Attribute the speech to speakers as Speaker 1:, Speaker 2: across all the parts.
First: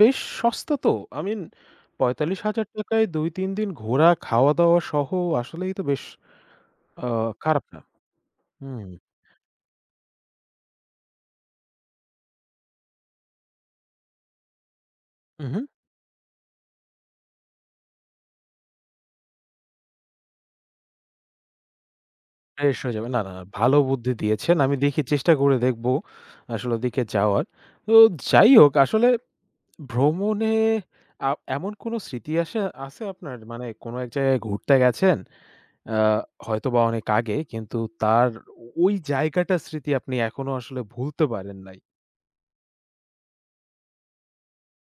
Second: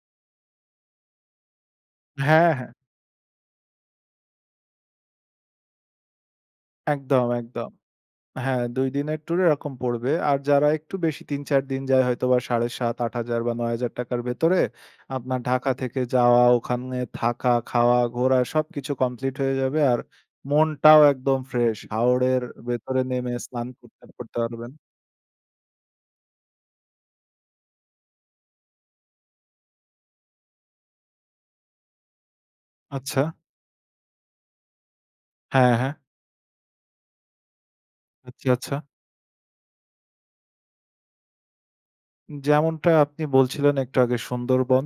Speaker 1: বেশ সস্তা তো I mean, পঁয়তাল্লিশ
Speaker 2: হ্যাঁ,
Speaker 1: হাজার
Speaker 2: হ্যাঁ।
Speaker 1: টাকা -য় ২-৩ দিন ঘোরা খাওয়া-দাওয়া সহ আসলেই তো বেশ আ
Speaker 2: একদম,
Speaker 1: খারাপ
Speaker 2: একদম।
Speaker 1: না।
Speaker 2: হ্যাঁ, ২
Speaker 1: হুম।
Speaker 2: দিনের ট্যুরে এরকম পড়বে। আর যারা একটু বেশি ৩-৪ দিন যায় হয়তো বা ৭,৫০০ ৮০০০ বা ৳৯,০০০ র ভেতরে আপনার
Speaker 1: উহু।
Speaker 2: ঢাকা থেকে যাওয়া ওখানে, থাকা, খাওয়া, ঘোরা সবকিছু কমপ্লিট হয়ে যাবে। আর মনটাও একদম ফ্রেশ। হাওরের
Speaker 1: ফ্রেশ হয়ে
Speaker 2: ভেতরে
Speaker 1: যাবে। না, না,
Speaker 2: নেমে
Speaker 1: না।
Speaker 2: স্নান
Speaker 1: ভালো
Speaker 2: করতে,
Speaker 1: বুদ্ধি
Speaker 2: করতে
Speaker 1: দিয়েছেন।
Speaker 2: পারবেন।
Speaker 1: আমি দেখি চেষ্টা করে দেখবো আসলে ওদিকে যাওয়ার। তো যাই হোক আসলে ভ্রমণে আ এমন কোন স্মৃতি আশে আসে আছে
Speaker 2: আচ্ছা।
Speaker 1: আপনার মানে কোন এক জায়গায় ঘুরতে গেছেন।
Speaker 2: হ্যাঁ, হ্যাঁ।
Speaker 1: আ হয়তোবা অনেক আগে কিন্তু তার
Speaker 2: আচ্ছা, আচ্ছা।
Speaker 1: ওই জায়গাটা স্মৃতি আপনি এখনো আসলে ভুলতে পারেন নাই।
Speaker 2: যেমনটা আপনি বলছিলেন একটু আগে সুন্দরবন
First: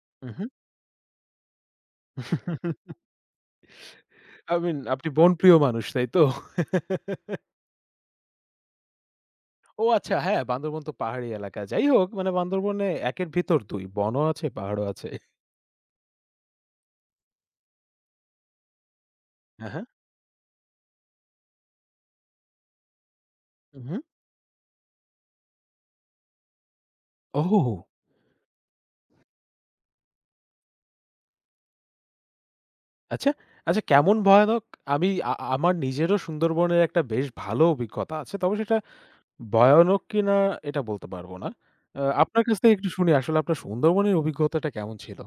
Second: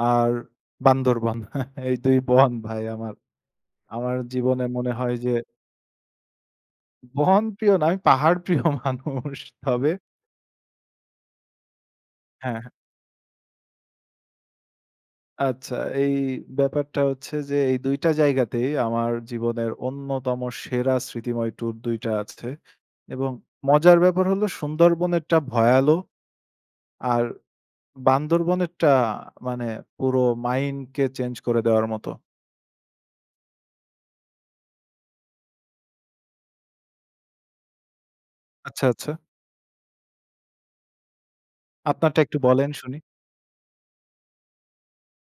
Speaker 2: আর
Speaker 1: উহু।
Speaker 2: বান্দরবন এই ২ বন ভাই আমার। আমার
Speaker 1: I
Speaker 2: জীবনে
Speaker 1: mean
Speaker 2: মনে
Speaker 1: আপনি
Speaker 2: হয় যে
Speaker 1: বন প্রিয় মানুষ, তাই তো?
Speaker 2: বনপ্রিয় না, আমি পাহাড়প্রিয় মানুষ,
Speaker 1: ও
Speaker 2: তবে
Speaker 1: আচ্ছা হ্যাঁ, বান্দরবন তো পাহাড়ি এলাকা। যাই হোক, মানে
Speaker 2: হ্যাঁ, হ্যাঁ।
Speaker 1: বান্দরবনে ১ এর ভিতর ২ বনও আছে, পাহাড়ও আছে।
Speaker 2: আচ্ছা এই ব্যাপারটা হচ্ছে যে, এই ২ টা জায়গাতেই আমার
Speaker 1: অ্যা
Speaker 2: জীবনের
Speaker 1: হ্যাঁ।
Speaker 2: অন্যতম সেরা স্মৃতিময় ট্যুর ২ টা আছে। এবং মজার
Speaker 1: উহু।
Speaker 2: ব্যাপার হল সুন্দরবনেরটা ভয়ালো। আর
Speaker 1: ওহ হো, হো।
Speaker 2: বান্দরবনেরটা মানে পুরো mind কে চেঞ্জ করে দেওয়ার মতো।
Speaker 1: আচ্ছা, আচ্ছা কেমন ভয়ানক আমি আ আমার নিজেরও সুন্দরবনের একটা বেশ ভালো অভিজ্ঞতা আছে তবে সেটা
Speaker 2: আচ্ছা, আচ্ছা।
Speaker 1: ভয়ানক কিনা এটা বলতে পারব না। অ্যা
Speaker 2: আপনারটা একটু
Speaker 1: আপনার কাছ
Speaker 2: বলেন
Speaker 1: থেকে একটু
Speaker 2: শুনি।
Speaker 1: শুনি আসলে আপনার সুন্দরবনের অভিজ্ঞতাটা কেমন ছিল?